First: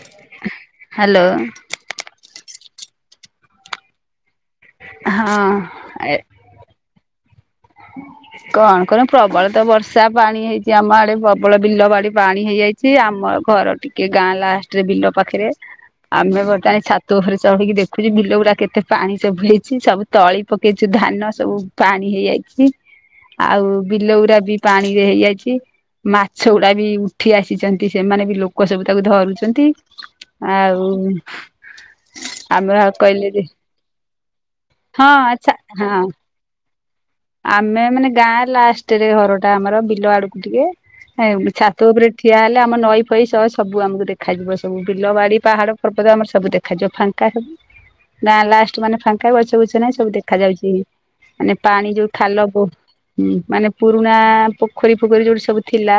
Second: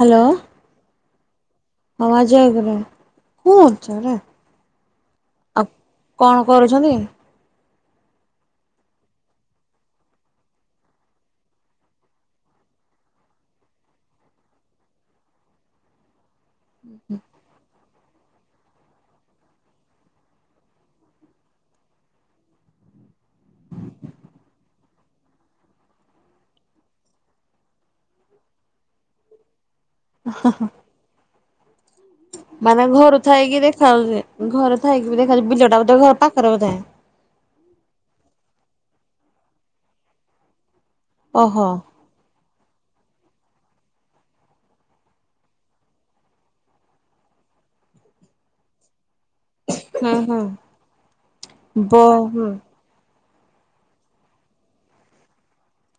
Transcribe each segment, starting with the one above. Hello. Hello. [unintelligible] ଆଉ ହଁ କଣ? କରୁଛନ୍ତି? କ କଣ ପ୍ରବଳ ତ ବର୍ଷା ପାଣି ହେଇଛି ଆମ ଆଡେ ପ୍ରବଳ ବିଲ ବାଡି ପାଣି ହେଇଯାଇ ଚି ଆମ ଘର ଟିକେ ଗାଁ ଲାଷ୍ଟରେ ବିଲ ପାଖରେ ଆମେ ଗୋଟାଏ ଛାତ ଉପରେ ଚଢିକି ଦେଖୁଛୁ ବିଲ ଗୁଡା କେତେ ପାଣି ସବୁ ହେଇଛି ସବୁ ତଳି ପକେଇଛୁ ଧାନ ସବୁ ପାଣି ହେଇଯାଇ ଆଉ ବିଲଉୁରା ବି ପାଣି ରେ ହେଇଯାଇଛି। ମାଛ ଗୁଡା ବି ଉଠି ଆସିଚନ୍ତି ସେମାନେ ବି ଲୋକ ସବୁ ତାକୁ ଧରୁଚନ୍ତି। ଆଉ ଆମର ମାନେ ଘରୁ କହିଲେ ଯେ ଥାଇକି ଦେଖାଉଡ଼ି ଘରେ ହଁ ଥାଇକି ବି ଦେଖା ଆଚ୍ଛା ବିଲଟା ହଁ ଗୋଟେ ଘର ପାଖରେ ବୋଧେ? ଆମେ ମାନେ ଗାଁ ଲାଷ୍ଟରେ ଘର ଟା ଆମର ବିଲ ଆଡକୁ ଟିକେ ଓହୋ ଛାତ ଉପରେ ଠିଆ ହେଲେ ଆମ ନଈ ଫଇ ସହ ସବୁ ଆମକୁ ଦେଖାଯିବ ସବୁ ବିଲବାଡି ପାହାଡ ପର୍ବତ ଆମର ସବୁ ଦେ ଖାଯ ଫାଙ୍କା ସବୁ ନା ଲାଷ୍ଟ ମାନେ ଫାଙ୍କା ବି ଅ ଟୁ ଚୂନା ସବୁ ହୁଁ ଦେଖାଯ ହୁଁ ଯାଉଛି ମାନେ ପାଣି ଯୋଉ ଖାଲ ବୋ ହୁଁ ମାନେ ପୁରୁଣା ପୋଖରୀ ଫୋଖରୀ ଯୋଉଠି ସବୁ ଥିଲା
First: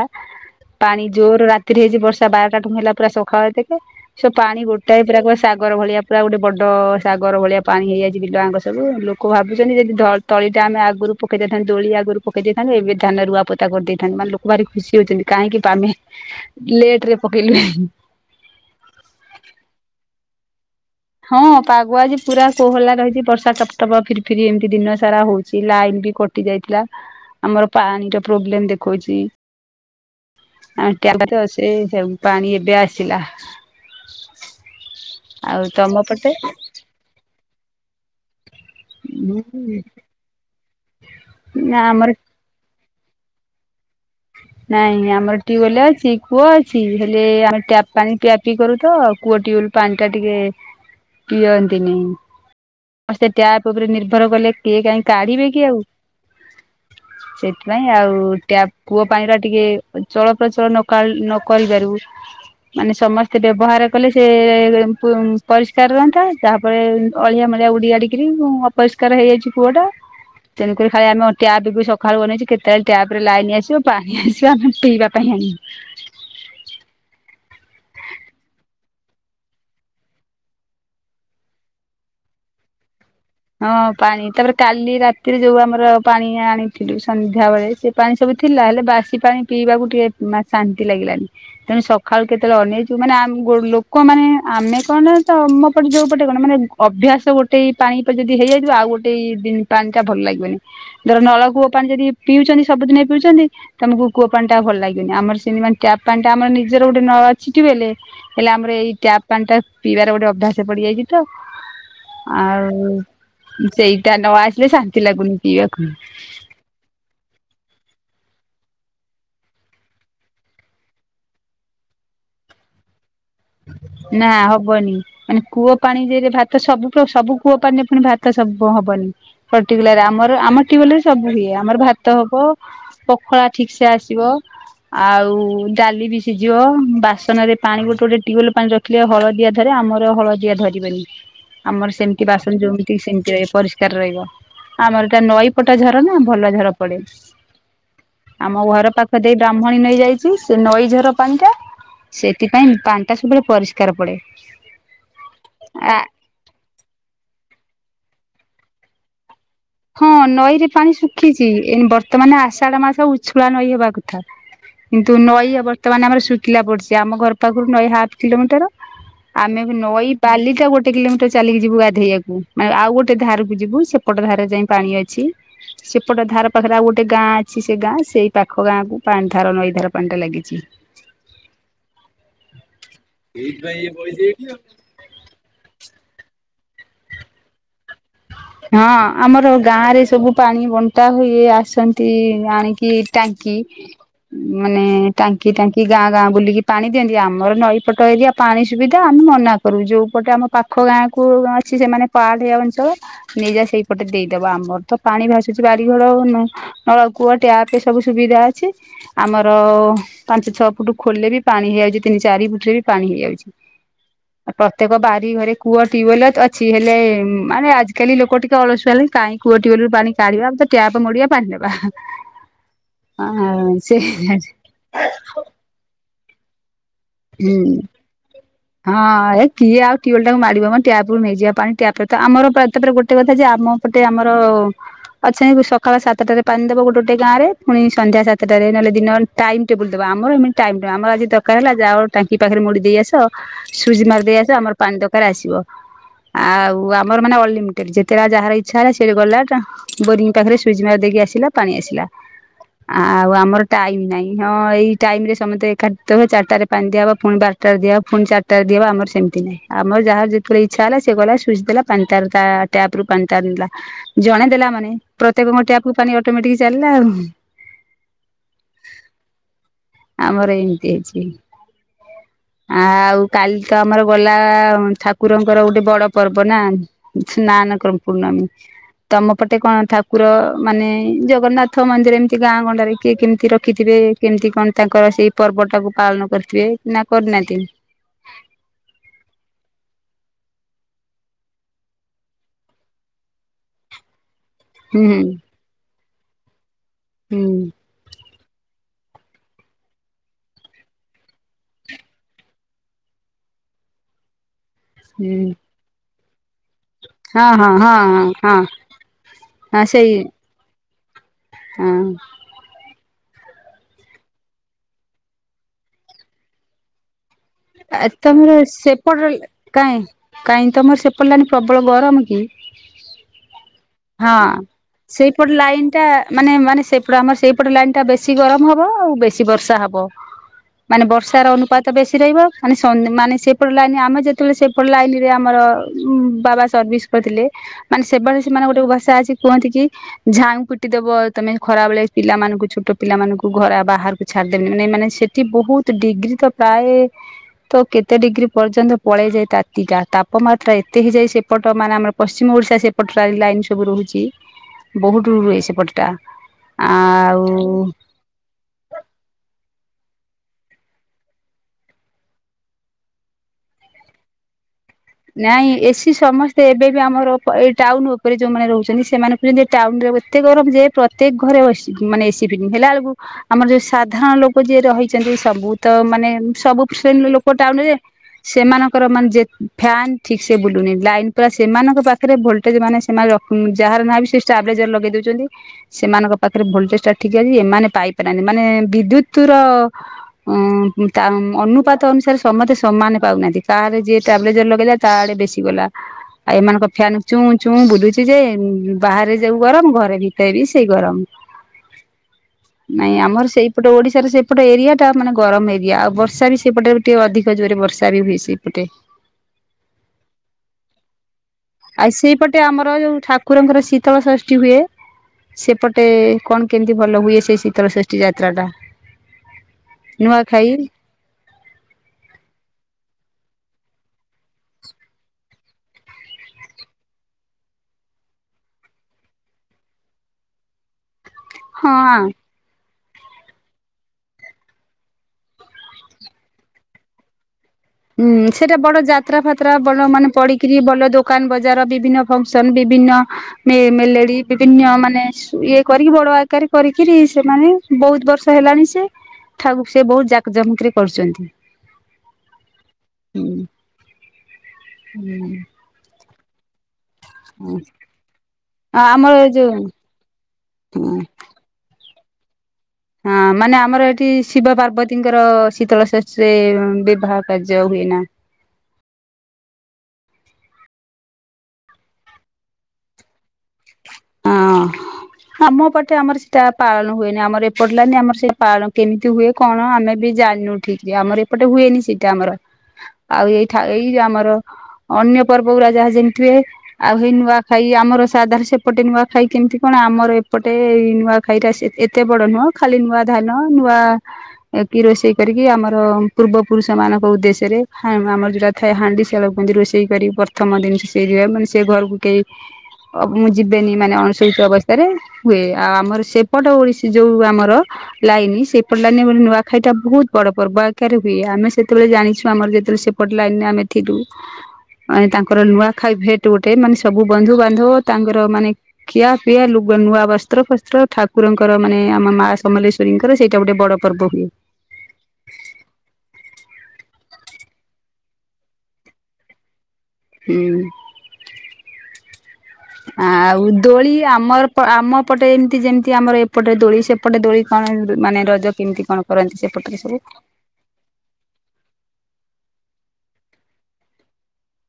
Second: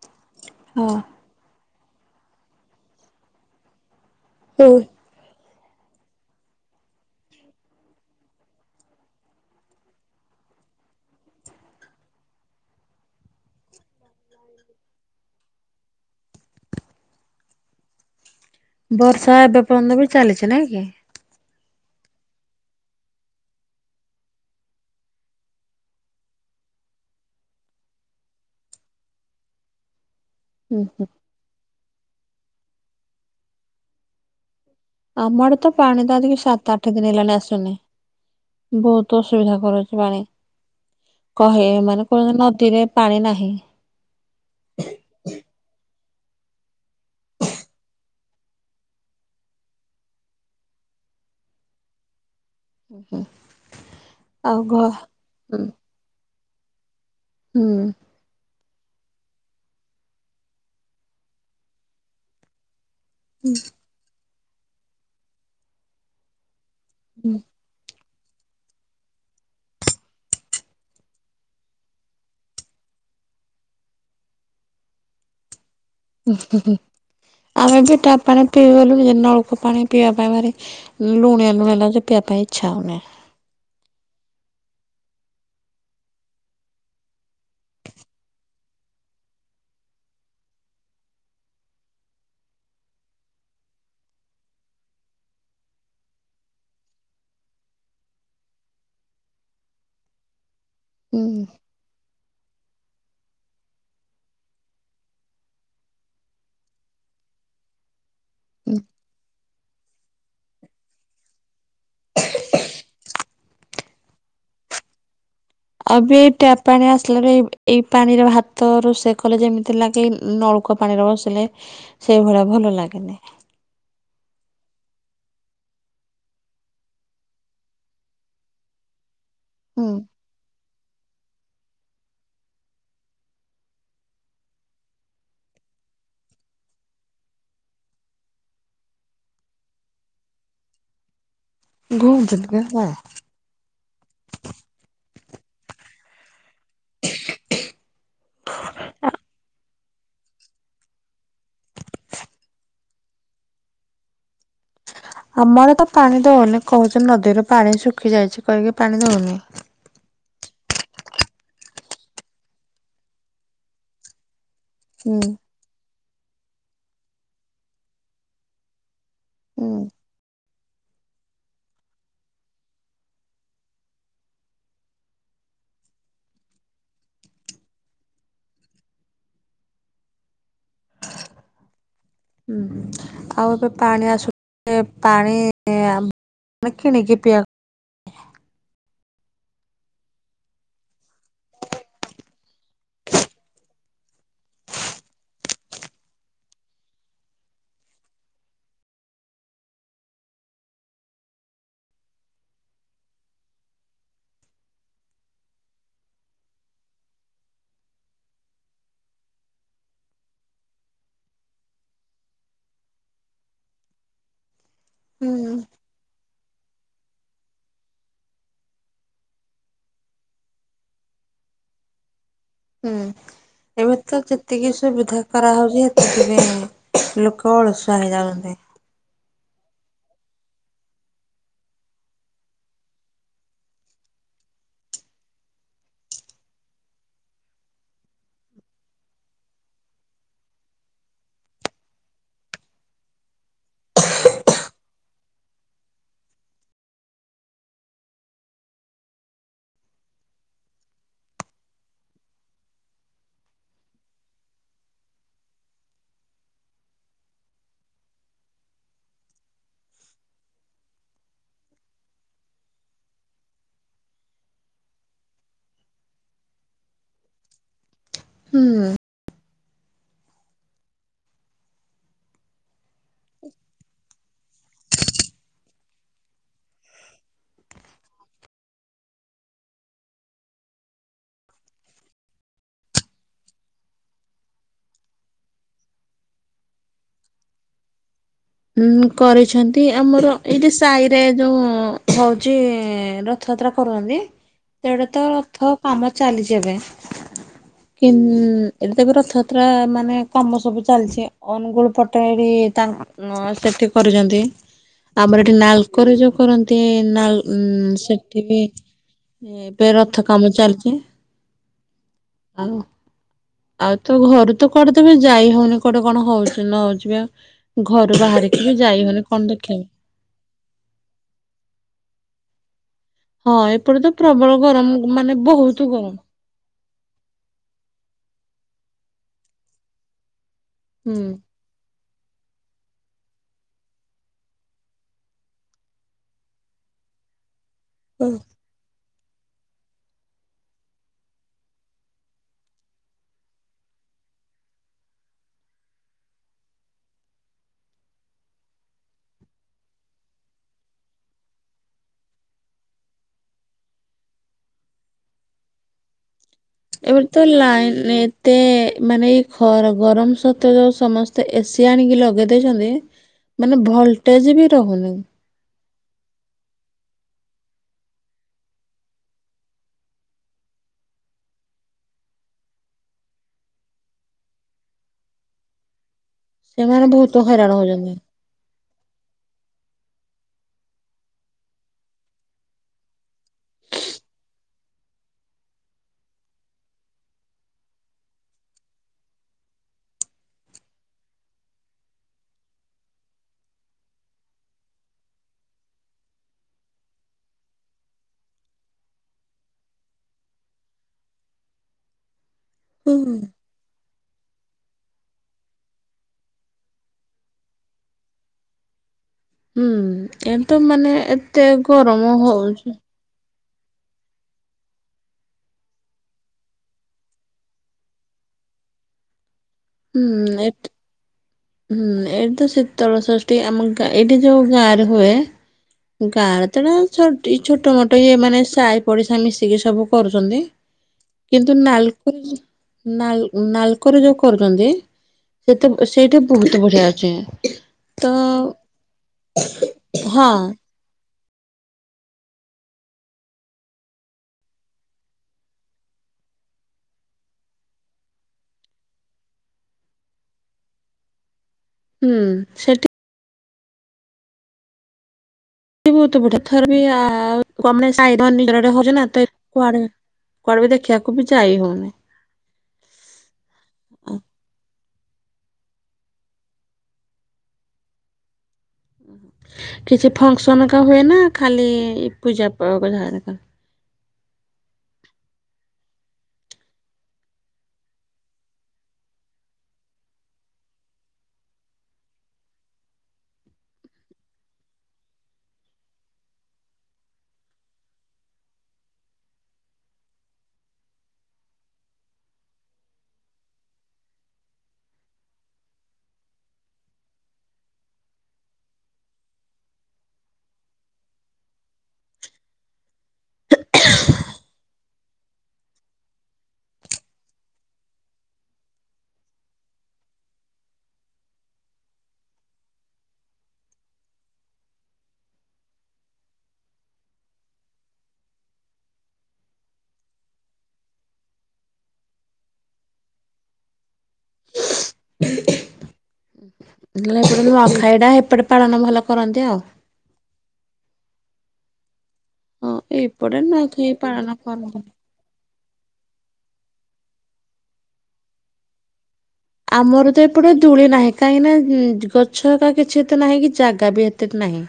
ହଁ। ପାଣି ଜୋର ରାତିରେ ହେଇଛି ବର୍ଷା ବାରଟା ଟୁ ହେଲା ପୁରା ସାଖାଳ ଟିକେ ସେ ପାଣି ହଉ। ଗୋଟା ଏ ପୁରା କ ସାଗର ଭଳିଆ ପୁରା ଗୋଟେ ବଡ଼ ସାଗର ଭଳିଆ ପାଣି ହେଇଯାଇଛି ବିଲଆଙ୍କ ସବୁ ଲୋକ ଭାବୁଛନ୍ତି ଯଦି ଧ ତଳି ଟା ଆମେ ଆ ଗରୁ ପକେଇ ଦେଥାନ ଦୋଳି ଆଗୁରୁ ପକେଇ ଦେଇଥାନ୍ତେ ଏବେ ଧାନ ରୁଆ ପୋତା କରିଦେଇଥାନ୍ ମାନେ ଲୋକ ଭାରି ଖୁସି ହଉଛନ୍ତି କାହିଁକି ତାମେ ଲେଟ ରେ ପକେଇଲୁ ହୁଁ। ବର୍ଷା ଏବେ ପର୍ଯ୍ୟନ୍ତ ବି ଚାଲିଛି ନାଇଁ କି? ହଁ ପାଗୁଆଜି ପୁରା କୋହଲା ରହିଛି ବର୍ଷା ଟପଟପ ଫିରି ଫିରି ଏମିତି ଦିନ ସାରା ହଉଛି ଲାଇନ ବି କ ଟି ଯାଇଥିଲା ଆମର ପାଣି ର ପ୍ରୋବ୍ଲେମ ଦେଖାଉଚି। ହୁଁ ହୁଁ ଆସୁ ପାଣି ଏବେ ଆସିଲା। ଆମଆଡେ ଆଉ ତ ତମ ପାଣି ପଟେ ଦିକି ସାତ ଆଠ ଦିନ ହେଲାଣି ଆସୁନି। ବହୁତ ଅସୁବିଧା ହୁଁ କରୁଛି ପାଣି କହେ ନା ମାନେ ଆମର କହେ ନଦୀରେ। ପାଣି ନାହିଁ। ନାଇଁ ଆମର ଟିୱଲ ଅଛି କୂଅ ଅଛି ହେଲେ ଟପ୍ ପାନୀ। କରୁ ତ କୂଅଟିଲ ପାଣି ଟା ଟିକେ ପିଅନ୍ତିନି। ଆ ସେ ଟ୍ୟାପ ଉପରେ ନିର୍ଭର କଲେ ଆଉ ଘ କେ କାହିଁ କାଢିବେ ହୁଁ କି ଆଉ। ହୁଁ ସେଥିପାଇଁ ଆଉ ଟ୍ୟାପ କୂଅ ପାଣି ଟା ଟିକେ ଚଳପ୍ରଚଳ ନ ନ କରିବାରୁ ମାନେ ସମସ୍ତ ତେ ବ୍ୟବହାର କଲେ ସେ ପରିଷ୍କାର ରହନ୍ତା ତାପରେ ଅଳିଆ ମଲୀଆ ଉଡି ଆଡିକରି ମୁଁ ଅପରିଷ୍କାର ହେଇଯାଇଛି କୁଅ ଟା ତେୁକରି ଖାଲି ଆମ ଟ୍ୟାପ ବି ସକାୁନେଇଛୁ କେତେବେଳେ ଟ୍ୟାବ ରେ ଲାଇନ ଆସିବ ପାଣି ଆସିବା ଆମେ ପିଇବା ପାଇଁ ଆଣିବୁ। ଆମେ ବି ତା ପାଣି ପିଇଗଲୁ ନଳକ ପାଣି ପିଇବା ପାଇଁ ମାର। ଲୁଣଆ ଲୁଣ ଲାଗଛ ପି ପାଇଁଇଚଛା ହନେ। ହଁ ପାଣି ତାପରେ କାଲି ରାତିରେ ଯୋଉ ଆମର ପାଣି ଆଣିଥିଲୁ ସନ୍ଧ୍ୟାବେେଳେ ସେ। ପାଣି ସବୁ ଥିଲା ହେଲେ ବାସି ପାଣି ପିଇବାକୁ ଟିକେ ଶାନ୍ତି ଲାଗିଲାନି। ତେଣୁ ସକାଳୁ କେତେବେଳେ ଅନେଇଛୁ ମାନେ ଲୋକ ମାନେ ଆମେ କଣ ତ ଆମ ପଟେ ଯୋଉ ପଟେ କଣ ମାନେ। ଅଭ୍ୟାସ ଗୋଟେ ପାଣି ପାଇଁ ଯଦି ହେଇଯାଇଥିବ ଆଉ ଗୋଟେ ଦ ପାଣି ଟା ଭଲ ଲାଗିବନି ଧର ହୁଁ। ନଳକୂ ପାଣି ଯଦି ପିଉଛନ୍ତି ସବୁଦିନ ପିଉଛନ୍ତି। ତମକୁୁ କୂଅ ପାଣି ଟା ଭଲ ଲାଗିବନି ଆମର ସେ ପାଣି ଟା ଆମ ନିଜର ଗୋଟେ ନ ଚଛିଟି ବ ହେଲେ। ହେଲେ ଆମର ଏଇ ଟ୍ୟାପ ପାଣି ଟା ପିଇବାର ଗୋଟେ ଅଭ୍ୟାସ ପଡିଯାଇଛି ତ ଆଉ। ସେଇଟା ନ ଆସିଲେ ଶାନ୍ତି ଲାଗୁନି। ପିଇବାକୁ ଆବେ ଏ ଟପ୍। ପାଣି ଆସିଲାରୁ ଏଇ ପାଣିର ହାତ ରୋଷେଇ କଲେ ଯେମିତି ଲାଗି ନଳକା ପାଣିରେ ବସିଲେ। ସେଇ ଭଡା ଭଲ ଲାଗେନି। ନା ହବନି। ମାନେ କୂଅ ପାଣି ଯେ ଭାତ ସବୁ ସବୁ କୂଅ ପାଣିରେ ପୁଣି ଭାତ ସବୁ ହବନି। ହୁଁ। ପର୍ଟିକୁଲାର ଆମର ଆମ। ସବୁ ହୁଏ ଆମର ଭାତ ହବ ପଖଳା ଠିକ ସେ ଆସିବ। ଆଉ ଡାଲି ବି ସିଝିବ ବାସନ ରେ ପାଣି ଗୋଟେ ଗୋଟେ। ଟ୍ୟୁବଲ ପାଣି ରଖିଲେ ହଳଦିଆ ଧରି ଆମର ହଳଦିଆ ଧରିବେନି। ଆମର ସେମିତି ଘୁଞ୍ଚୁନି ବାସନ ହେଲା। ଯେୋମିତି ସେମିତିହିବ ପରିଷ୍କାର ରହିବ। ଆମର ଏଟା ନଈ ପଟା ଝର ନା ଭଲ ଝର ପଡେ। ଆମ ଘର ପାଖ ଦେଇ ବ୍ରାହ୍ମଣୀ ନେଇଯାଇଛି ସେ ନଈଝର ପାଣିଟା। ସେଥିପାଇଁ ପାଣିଟା ସବୁବେଳେ ପରିଷ୍କାର ପଡେ। ଆମର ତ ଆ ପାଣି ଦଉନି କହୁଛ ନଦୀରୁ ପାଣି ଶୁଖି ଯାଇଛି କହିକି ପାଣି ଦଉନି। ହଁ ନଈରେ ପାଣି ଶୁଖିଛି ଏ ବର୍ତ୍ତମାନ ଆଷାଢ ମାସ ଉଛୁଳା ନଈ ହେବା କଥା। କିନ୍ତୁ ହୁଁ ନଈ ବର୍ତମାନ ଆମ ଶଖିଲା ପଡୁଛି ଆମ ଘର ପାଖରୁ ନଈ ହାଫ୍ କିଲୋମିଟର। ଆମେ ବି ହୁଁ। ନଈ ବାଲିଟା ଗୋଟେ କିଲୋମିଟର୍ ଚାଲିକି ଯିବୁ ଗାଧେଇଆକୁ ମାନେ ଆଉ ଗୋଟେ ଧାରୁକୁ ଯିବୁ ସେପଟ ଧାର ଯାଇ ପାଣି ଅଛି। ସେପଟ ଧାର ପାଖରେ ଆଉ ଗୋଟେ ଗାଁ ଅଛି ସେ ଗାଁ ସେଇ ପାଖ ଗାଁକୁ ପାଁ ଧାର ନଈ ଧାର ପାଣିଟା ଲାଗିଚି। ଉଁ ଆଉ ଏବେ ପାଣି ଆସୁ ଏ ପାଣି ଆ ନେ କିଣିକି ପିଇଆ ହଁ ଆମର ଗାଁରେ ସବୁ ପାଣି ବଣ୍ଟା ହୁଏ ଆସନ୍ତି ଆଣିକି ଟାଙ୍କି। ମାନେ ଟାଙ୍କି ଟାଙ୍କି ଗାଁ ଗାଁ ବୁଲିକି ପାଣି ଦିଅନ୍ତି ଆମର ନଈପଟ ଏରିଆ ପାଣି ସୁବିଧା ଆମେ ମନାକରୁ ଯୋଉ ପଟେ ଆମ ପାଖ ଗାଁକୁ ଅଛି ସେମାନେ ପାହାଡ଼ିଆ ଅଞ୍ଚଳ। ନେଇଯା ସେଇପଟେ ଦେଇଦବ ଆମର ତ ପାଣି ଭାସୁଚି ବାଡି଼ଘର ଆଉ ନ। ନଳକୂଅ ଟ୍ୟାପେ ସବୁ ସୁବିଧା ଅଛି। ଆମର ପାଞ୍ଚ ଛଅ ଫୁଟୁ ଖୋଳିଲେ ବି ପାଣି ହେଇଯାଉଚି ତିନି ଚାରି ଫୁଟରେ ବି ପାଣି ହେଇଯାଉଚି। ଅ ପ୍ରତ୍ୟେକ ହୁଁ ବାରି ଘରେ କୂଅ ଟ୍ୟୁଅଲ୍ ଅଛି ହେଲେ ମାନେ ଆଜ୍ କାଲି ଲୋକ ଟିକେ ଅଳସୁଆ ହେଲେଇଁ କାଇଁ କୂଅ ଟିଅଲ୍ ରୁ ପାଣି କାଢ଼ିବା ଆମେ ତ ଟ୍ୟାପ୍ ମୋଡି଼ବା ପାଣି ନେବା। ହୁଁ ସେ ଏମିତି ତ ଯେତିକି ସୁବିଧା କରା ହଉଚି ହେ ଥିବେ ହୁଁ ଲୋକ ଅଳସୁଆ ହେଇଯାଉନ୍ତି। ହଁ ଏ କିଏ ଆଉ ଟିଅଲ୍ ଟାକୁ ମାଡି଼ବ ମ ଆମ ଟ୍ୟପ୍ ରୁ ନେଇଯିବା ପାଣି ଟ୍ୟାପ୍ ରେ ତ ଆମର ପ୍ରାୟ ତ ଫେରେ ଗୋଟେ କଥା ଯେ ଆମ ପଟେ ଆମର ଅଛନ୍ତି ସକାଳ ସାତଟାରେ ପାଣିଦବ ଗୋଟେ ଗୋଟେ ଗାଁରେ ଫୁଣି ସନ୍ଧ୍ୟା ସାତଟାରେ ନହେଲେ ଦିନ ଟାଇମ୍ ଟେବୁଲ୍ ଦବା ଆମର ହେମିତି ଟାଇମ୍ ଟେ ଆମର ଆଜି ଦରକାର ହେଲା ଆଜ୍ ଯାଅ ଟାଙ୍କି ପାଖେରେ ମୋଡ଼ି ଦେଇ ଆସ ସୁଇଜ୍ ମାରି ଦେଇ ଆସ ଆମର ପାଣି ଦକାରେ ଆସିବ। ଆଉ ଆମର ମାନେ ଅଲିମିଟେଡ୍ ଯେତେରା ଯାହାର ଇଚ୍ଛା ହେଲା ସିଏ ଗଲା ଟା ବୋରିଂ ପାଖରେ ସୁଇଜ୍ ମାରି ଦେଇକି ଆସିଲା ପାଣି ଆସିଲା। ଆଉ ଆମର ଟାଇମ୍ ନାଇଁ ହଁ ଏଇ ଟାଇମ୍ ରେ ସମତେ ଏଖାଟି ତ ହେବେ ଚାରିଟାରେ ପାଣିି ଦିଆହବ ପୁଣି ବାରଟାରେ ଦିଆହବ ଫୁଣି ଚାରିଟାରେ ଦିଆହବ ଆମର ସେମତି ନାଇଁ ଆମର ଯାହାର ଯେତୋଳେ ଇଚ୍ଛା ହେଲା ସିଏ ଗଲା ସୁଇଜ୍ ଦେଲା ପାଣି ତାର ତା ଟ୍ୟାପ୍ ରୁ ପାଣି ତାର ନେଲା। ଜଣେ ଦେଲା ମାନେ ପ୍ରତ୍ୟେକଙ୍କ ଟ୍ୟାପ୍ ରୁ ପାଣି ଅଟୋମେଟିକ୍ ଚାଲିଲା ଆଉ। ହୁଁ। ଆମର ଏମତି ହେଇଚି। ଆଉ କାଲି ତ ଆମର ଗଲା ଅଁ ଥା କୁରଙ୍କର ଗୋଟେ ବଡ଼ ପର୍ବ ନା ସ୍ନାନକ ପୂର୍ଣ୍ଣମୀ। ତମ ପଟେ କଣ ଠାକୁର ମାନେ ଜଗନ୍ନାଥ ମନ୍ଦିର ଏମିତି ଗାଁ ଗଣ୍ଡାରେ କିଏ କେମିତି ରଖିଥିବେ। କେମତି କଣ ତାଙ୍କର ସେଇ ପର୍ବଟାକୁ ପାଳନ କରିଥିବେ ନାଁ କରିନାହାନ୍ତି? ଉଁ ହୁଏ କରିଛନ୍ତି ଆମର ଏଇଠି ସାଇରେ ଯୋଉ ହଉଛି ର ଥଯାତ୍ରା କରୁଅନ୍ତି। ହୁଁ ଏଡ଼େ ତ ହୁଁ ରଥ କାମ ଚାଲିଚି ଏବେ ହୁଁ କିଁ ଏଠି ତ ଏବେ ରଥଆତ୍ରା ମାନେ କାମ ସବୁ ଚାଲଚି ଅନୁଗୁଳ ପଟେ ବି ତାଁ ନୂଆ ସେଠି କରୁଚନ୍ତି ଆମର ହୁଁ ଏଠି ନାଲକୋରେ ଯୋଉ କରନ୍ତି ହଁ ନାଳ୍ ହଁ ହଁ ହଁ ସେଠି ହଁ ବିି ଏ ହଁ ପେ ସେଇ ରଥ କାମ ଚାଲଚି। ହଁ। ଆଉ ଆଉ ତ ଘରୁ ତ କୁଆଡ଼େ ତ ଏବେ ଯାଇ ହଉନି କୁଆଡ଼େ କଣ ହଉଚି ନ ହଉଚି ବା ଆ ଏ ଘରୁ ତମର ବାହାରିକି ବି ଯାଇ ହଉନି ସେପଟ କଣ ଦେଖିବା କାଇଁ କାଇଁ ତମର ସେପଟ ଲାଇନ୍ ପ୍ରବଳ ଗରମ କି? ହଁ ଏପଟେ ତ ହଁ ପ୍ରବଳ ଗରମ ମାନେ ସେଇପଟ ଲାଇନ ବହୁତ ଟା ଗରମ। ମାନେ ମାନେ ସେପଟ ଆମର ସେଇ ପଟ ଲାଇନ୍ ଟା ବେଶୀ ଗରମ ହବ ଆଉ ବେଶୀ ବର୍ଷା ହବ। ମାନେ ବର୍ଷାର ହୁଁ। ଅନୁପାତ ବେଶୀ ରହିବ। ମାନେ ସନ୍ ମାନେ ସେଇପଟ ଲାଇନ୍ ଆମେ ଯେତୋଳେ ସେଇପଟ ଲାଇନ୍ ରେ ଆମର ବାବା ସର୍ଭିସ୍ କରିଥିଲେ ମାନେ ସେ ବେଳେ ସେମାନେ ଗୋଟେ ଉ ଭାଷା ଅଛି କୁହନ୍ତି କି ଝାଉଁ ପିଟିଦବ ତମେ ଖରାବେଳେ ପିଲାମାନଙ୍କୁ ଛୋଟ ପିଲାମାନଙ୍କୁ ଘରା ବାହାରୁକୁ ଛାଡିଦେବେନି ମାନେ ଏମାନେ ସେ ତି ବହୁତ୍ ଡିଗ୍ରୀ ତ ପ୍ରାଏ ତ କେତେ ଡିଗ୍ରୀ ପର୍ଯ୍ୟନ୍ତ ପଳେଇଯାଏ ତାତିକା ତାପମାତ୍ରା ଏତେ ହେଇଯାଏ ସେପଟ ମାନେ ଆମର ପଶ୍ଚିମ ଓଡ଼ିଶା ସେ ପଟ ରାଏ ଲାଇନ ସବୁ ରହୁଛି ବହୁଟୁ ରୁହେ ସେପଟଟା। ଏବେ ତ ଆଉ ଲାଇନ ଲେ ତେ ମାନେ ଏଇ ଖର ଗରମ ସତ ଯୋଉ ସମସ୍ତେ ଏସିି ଆଣିକି ଲଗେଇ ଦେଇଛନ୍ତି। ମାନେ ଭଲଟେଜ୍ ବି ରହୁନି। ନାଇଁ ଏସି ସମସ୍ତେ ଏବେ ବି ଆମର ଓପ ଏ ଟାଉନ ଉପରେ ଯୋଉମାନେ ରହୁଚ଼ନ୍ତି ସେମାନେ [unintelligible] ଟାଉନ ରେ ଏତେ ଗରମ ଯେ ପ୍ରତ୍ୟେକ ଘରେ ଓଏସି ମାନେ ଏସି ଫିଟ୍ ହେଲା ଏଳୁକୁ ଆମର ଯୋଉ ସାଧାରଣ ଲୋକ ଯିଏ ରହିଚ଼ନ୍ତି ସବୁ ତ ମାନେ ସବୁପ୍ ସେମାନେ ଶ୍ରେଣୀର ବହୁତ ଲୋକ ହଇରାଣ ଟାଉନ ରେ ହଉଛନ୍ତି। ସେମାନଙ୍କର ମାନେ ଯେ ଫ୍ୟାନ୍ ଠିକ୍ ସେ ବୁଲୁନି ଲାଇନ୍ ପୁରା ସେମାନଙ୍କ ପାଖରେ ଭୋଲ୍ଟେଜ ମାନେ ସେମାନେ ରଖୁନ୍ ଯାହାର ନାଇଁ ବି ସେ ଚାବ୍ଲେଜର ଲଗେଇ ଦଉଚ଼ନ୍ତି। ସେମାନଙ୍କ ପାଖରେ ଭୋଲଟେଜ୍ ଟା ଠିକ୍ ଅଇ ଏମାନେ ପାଇପାରନି ମାନେ ବିଦ୍ୟୁତୁ ର ଉଁ ଉଁ ତା ଉଁ ଅନୁପାତ ଅନୁସାରେ ସମତେ ସମାନ ପାଉନାହାନ୍ତି କାହାରେ ଯିଏ ତା ଲେଜର ଲଗେଇଲା ତା ଆଡେ ବେଶି ଗଲା। ଆଉ ଏମାନଙ୍କ ଫ୍ୟାନେ ଚୁଁ ଚୁଁ ବୁଲୁଚି ଯେ ଉଁ ବାହାରେ ଯଉ ଗରମ ଘରେ ଭିତେ ଏ ବି ସେଇ ଗରମ। [unintelligible] ନାଇଁ ଆମର ସେଇ ପଟ ଓଡିଶାରେ ସେପଟ ଏରିଆ ଟା ମାନେ ଗରମ ଏରିଆ ଆଉ ବର୍ଷା ବି ସେପଟେ ବି ଟିକେ ଅଧିକ ଜୋରେ ବର୍ଷା ବି ହୁଏ ସେଇପଟେ। ଉୁଁ ଏମ୍ ତବ ମାନେ ଏ ଆଇ ସେଇପଟେ ଆମର ଯୋଉ ଠାକୁରଙ୍କର ଶୀତଳ ଷଷ୍ଟୀ ହୁଏ। ସେପଟେ କଣ କେମିତି ଭଲ ହୁଏ ସେଇ ଶୀତଳ ଷଷ୍ଟୀ ଯାତ୍ରା ଟା? ହୁଁ ଏ ନୂଆଖାଇ। ହୁଁ ଏଇଠି ତ ଶୀତଳ ଷଷ୍ଟୀ ଆମ ଗାଁ ଏଇଠି ଯୋଉ ଗାଁ ରେ ହୁଏ। ଗାଁ ରେ ତର ଛୋଟି ଛୋଟ ମୋଟ ଇଏ ମାନେ ସାଇ ପଡିଶା ମିଶିକି ସବୁ କରୁଚ଼ନ୍ତି। [unintelligible] କିନ୍ତୁ ହଁ ନାଲକୋରେ ଯୋଉ ନାଲ୍ ନାଲକୋରେ ଯୋଉ କରୁଚ଼ନ୍ତି ସେତବ୍ ଅ ସି [unintelligible] ଇଠି ବହୁତ ବଢିଆ ଅଚ଼ି। ଉୁଁ ସେଟା ବଡ ଯାତ୍ରା ଫାତ୍ରା ଭଲ ମାନେ ହଁ ପଡିକିରି ଭଲ ଦୋ କାନ୍ ବଜାର ବିଭିନ୍ନ ଫଙ୍କସନ୍ ବିଭିନ୍ନ ମେ ମେଲେଡି ବିଭିନ୍ନ ମାନେ ସୁ ଇଏ କରିକି ବଡ ଆକାରେ କରିକିରି ସେମାନେ ବହୁତ୍ ବର୍ଷ ହେଲାଣି ସେ ଥାଉ ସେ ବହୁତ ଜାକ୍ ଜମକରେ କରୁଚ଼ନ୍ତି। ଉୁଁ ସେଠୀ ଉୁଁ ଉୁଁ। ଇ ବହୁତୁ ବଢିଆ। ଥର ବି ଆ [unintelligible] କୁଆରେ ଆ ଆମର ଏ ଯୋଉ କୁଆଡ଼େ ବି ହଁ ଦେଖିଆକୁ ବି ଚାଇ ହଉନି। ହଁ ମାନେ ଆମର ଏଠି ଶିବ, ପାର୍ବତୀଙ୍କର ଶୀତଳ ଷଷ୍ଠୀରେ ବିବାହ କାର୍ଯ୍ୟ ହୁଏ ନା। କିଛି ଫଙ୍କସନ୍ କା ହୁଏ ନା ଖାଲି ପୂଜା ପର୍ବ [unintelligible] ହାରିକା? ଅଁ। ଆମ ପଟେ ଆମର ସେଟା ପାଳନ ହୁଏନି ଆମର ଏପଟ୍ ଲାଇନ୍ ଏ ଆମର ସେ ପାଳ କେମିତି ହୁଏ କଣ ଆମେ ବି ଜାନୁ ଠିକ୍ ରେ ଆମର ଏପଟେ ହୁଏନି ସେଇଟା ଆମର। ଆଉ ଏଇଠା ଏଇ ଆମର ଅନ୍ୟ ପର୍ବ ଗୁରା ଯାହା ଯେମିତି ହୁଏ ଆଉ ହେଇ ନୂଆଖାଇ ଆମର ସାଧାର ସେ ପଟେ ନୂଆଖାଇ କେମିତି କଣ ଆମର ଏପଟେ ଏଇ ନୂଆଖାଇଟା ସେ ଏତେ ବଡ ନୁହଁ ଖାଲି ନୂଆ ଧାନ ନୂଆ କି ରୋଷେଇ କରିକି ଆମର ପୂର୍ବ ପୁରୁଷ ମାନଙ୍କ ଉଦ୍ଦେଶ୍ୟରେ ଖାଇମୁ ଆମର ଯୋଉଟା ଥାଏ ହାଣ୍ଡିଶାଳ କୁଅନ୍ତି ରୋଷେଇ କରି ପ୍ରଥମ ଦିନସ ସେ ରୁଏ ମାନେ ସେ ଘରୁକୁ କେହି ଅ ବ୍ ମୁଁ ଯିବେନି ମାନେ ଅଣଶୌଚ ଅବସ୍ତାରେ ହୁଏ ଆଉ ଆମର ସେପଟ ଓଡିଶୀ ଯୋଉ ଆମର ଲାଇନି ସେଇପଟ ଲାଇନରେ [unintelligible] ନୂଆଖାଇଟା ବୋହୁତ୍ ବଡ ପର୍ବ ଆକାରରେ ହୁଏ ଆମେ ସେତେବେଳେ ଜାଣିଛୁ ଆମର ଯେତେବେଳେ ସେ ପଟ ଲାଇନରେ ଆମେ ଥିଲୁ। ଅ ଏ ତାଙ୍କର ନୂଆଖାଇ ଭେଟ୍ ଗୋଟେ ମାନେ ସବୁ ବନ୍ଧୁବାନ୍ଧବ ତାଙ୍କର ମାନେ ଖିଆ ପିଆ ଲୁଗା ନୂଆ ବସ୍ତ୍ର ଫସ୍ତ୍ର ଠାକୁରଙ୍କର ମାନେ ଆମ ମାଆ ସମଲେଶ୍ଵରୀଙ୍କର ସେଇଟା ଗୋଟେ ବଡ ପର୍ବ ହୁଏ। ହେଲେ ଏପଟ ନୂଆଖାଇଟା ହେପଟେ ପାଳନ ଭଲ କରନ୍ତି ଆଉ। ହୁଁ। ହଁ ଏପଟେ ଆଉ ନୂଆଖାଇ ଦୋଳି ପାଳନ ଆମର ପ କରନ୍ତି। ଆମ ଏପଟେ ଏମତି ଯେମତି ଆମର ଏପଟେ ଦୋଳି ସେପଟେ ଦୋଳି କଣ ଏ ମାନେ ରଜ କେମିତି କଣ କରନ୍ତି ସେ ଆମର ତ ଏ ଏପଟେ ଦୂଳି ନାହିଁ କାହିଁକିନା ଉଁ ଜ ଗଛ ହେକା କିଛି ଏତେ ନାହିଁ କି ଜାଗା ବି ଏତେ ନାହିଁ।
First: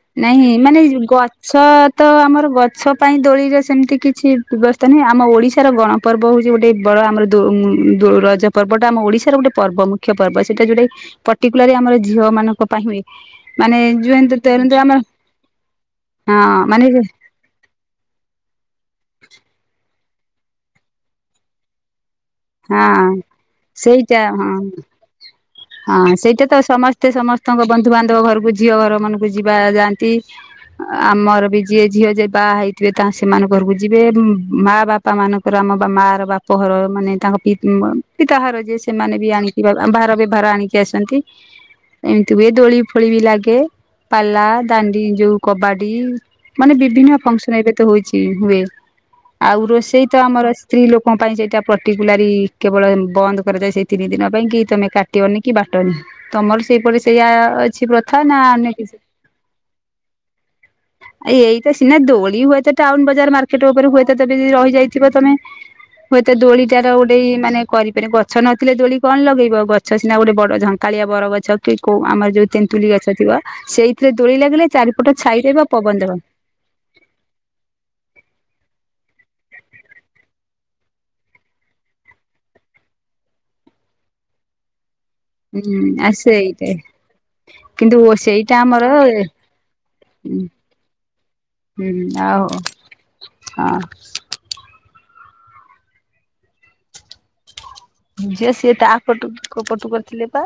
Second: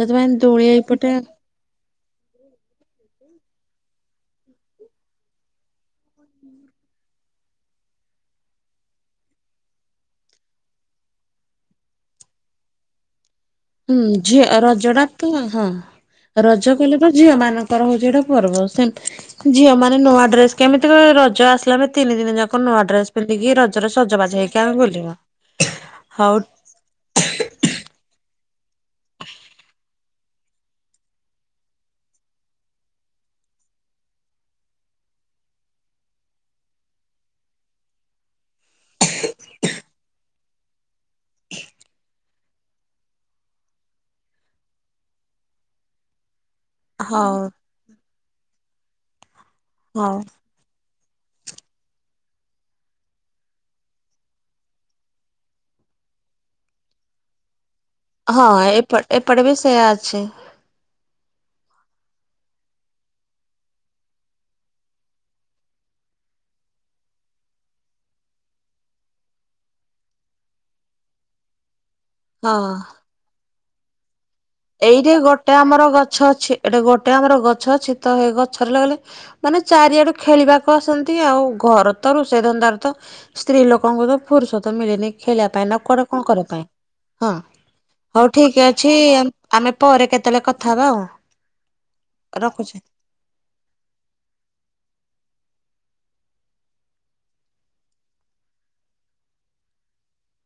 ସେଥିପାଇଁ ନାହିଁ ଦୋଳି ମାନେ ଯୋଉ ଏଇପଟେ ଗ ଛ ତ ଆମର ଗଛ ପାଇଁ ଦୋଳିର ସେମତି କିଛି ବ୍ୟବସ୍ଥା ନାହିଁ ଆମ ଓଡିଶାର ଗଣ ପର୍ବ ହୋଉଚି ଗୋଟେ ବଡ ଆମର ଦୋ ଉଁ ଦୋ ରଜ ପର୍ବଟା ଆମ ଓଡିଶାର ଗୋଟେ ପର୍ବ ମୁଖ୍ୟ ପର୍ବ ସେଇଟା ଯୋଉଟାକି ପର୍ଟିକୁଲାରି ଆମର ଝିଅମାନଙ୍କ ପାଇଁ ବି ମାନେ ହୁଁ ଯୋଉ ଏମତି ରଜଟା ତ ହଁ ରଜ ମାନେ କହିଲେ ହଁ ତ ଝିଅ ମାନ ତାର ହୋଉଚି ଏଇଟା ପର୍ବ ସେମ ଝିଅମାନେ ନୂଆ ଡ୍ରେସ କେମିତି କଏ ରଜ ଆସିଲା ଆମେ ତିନିଦିନି ଯା କ ନୂଆଡ୍ରେସ ପିନ୍ଧିକି ରଜରେ ସେଇଟା ସଜବାଜ ହଁ ହେଇକି ଆମେ ବୁଲିବା। ହଁ ହଉ ସେଇଟା ତ ସମସ୍ତେ ସମସ୍ତଙ୍କ ବନ୍ଧୁବାନ୍ଧବ ଘରକୁ ଝିଅଘର ମାନଙ୍କୁ ଯିବା ଯାଆନ୍ତି। ଆ-ଆମର ବି ଯିଏ ଝିଅ ଯେ ବାହା ହେଇଥିବେ ତା ସେମାନ ଘରକୁ ଯିବେ ଭୁଁ ମା ବା ପା ମାନଙ୍କର ଆମ ବା ମାଆର ବାପଘର ମାନେ ତାଙ୍କ ପି ଅଁ ପିତାଘର ଯେ ସେମାନେ ବି ଆଣିଥିବା ଆ ଭାର ବେ ଭାର ଆଣିକି ଆସନ୍ତି। ଏମିତି ହୁଏ ଦୋଳିଫୋଳି ବି ଲାଗେ ପାଲା ଦାଣ୍ଡି ଯୋଉ କବାଡି। ମାନେ ବିଭିନ୍ନ ହଉ ଫଙ୍କସନ ଏବେ ତ ହୋଉଛି ହୁଏ ଆଉ ରୋଷେଇ ହଉ ତ ଆମର ସେ ସ୍ତ୍ରୀ ଲୋକଙ୍କ ପାଇଁ ସେଇଟା ପର୍ଟିକୁଲାରି କେବଳ ବନ୍ଦ କରାଯାଏ ସେଇ ତିନି ଦିନ ପାଇଁ କି ତମେ କା ଟିବନି କି ବାଟନି ତମର ସେଇପଟେ ସେଇଆ ଅଛି ପ୍ର ହଁ ଏପ ଏପଟେ ବି ସେୟା ଅଛି। ଆ ଏଇଟା ସିନା ଦୋଳି ହୁଏତ ଟାଉନ ବଜାର ମାର୍କେଟ ଓପରେ ହୁଏତ ତେବି ଯଦି ରହିଯାଇଥିବ ତମେ ହୁଏତ ଦୋଳିଟାର ଗୋଟେ ଇ ମାନେ କରିପାରି ଗଛ ନଥିଲେ ଦୋଳି କଣ ଲଗେଇବ ଗ ଗଛ ସିନା ଗୋଟେ ବଡ ଝଙ୍କାଳିଆ ବରଗଛ କି କୋଉ ଆମର ଯୋଉ ହଁ। ତେନ୍ତୁଲି ଗଛ ଥିବ ସେଇଥିରେ ଦୋଳି ଲାଗିଲେ ଚାରିପଟ ଏଇଠି ଏଇ ଛାଇ ଗୋଟେ ରହିବ ଆମର ପବନ ଦବ। ଗଛ ଅଛି ଏଟା ଗୋଟେ ଆମର ଗଛ ଅଛି ତ ଏଇ ଗଛରେ ଲଗେଇଲେ ମାନେ ଚାରିଆଡୁ ଖେଳିବାକୁ ଆସନ୍ତି ଆଉ ଘର ତ ରୋଷେଇ ଧନ୍ଦାରେ ତ ସ୍ତ୍ରୀ ଲୋକଙ୍କୁ ତ ଫୁରୁଷତ ମିଳେନି ଖେଳିବା ପାଇଁ ନା ହୁଁ କୁଆଡେ ଆ କଣ କରିବା ପାଇଁ ସେଇଟା ହଁ କିନ୍ତୁ ହୋଉ ସେଇଟା ଠିକ ଆମର ଅଛି ଏମ୍ ଆମେ ପରେ କେତଳେ କଥା ହବା ଆଉ ହୁଁ ଆଉ ରଖୁଚି। ହଁ। ଯିଏ ସିଏ ତା ପଟୁ କୋଉ ପଟୁ କରିଥିଲେ ପା।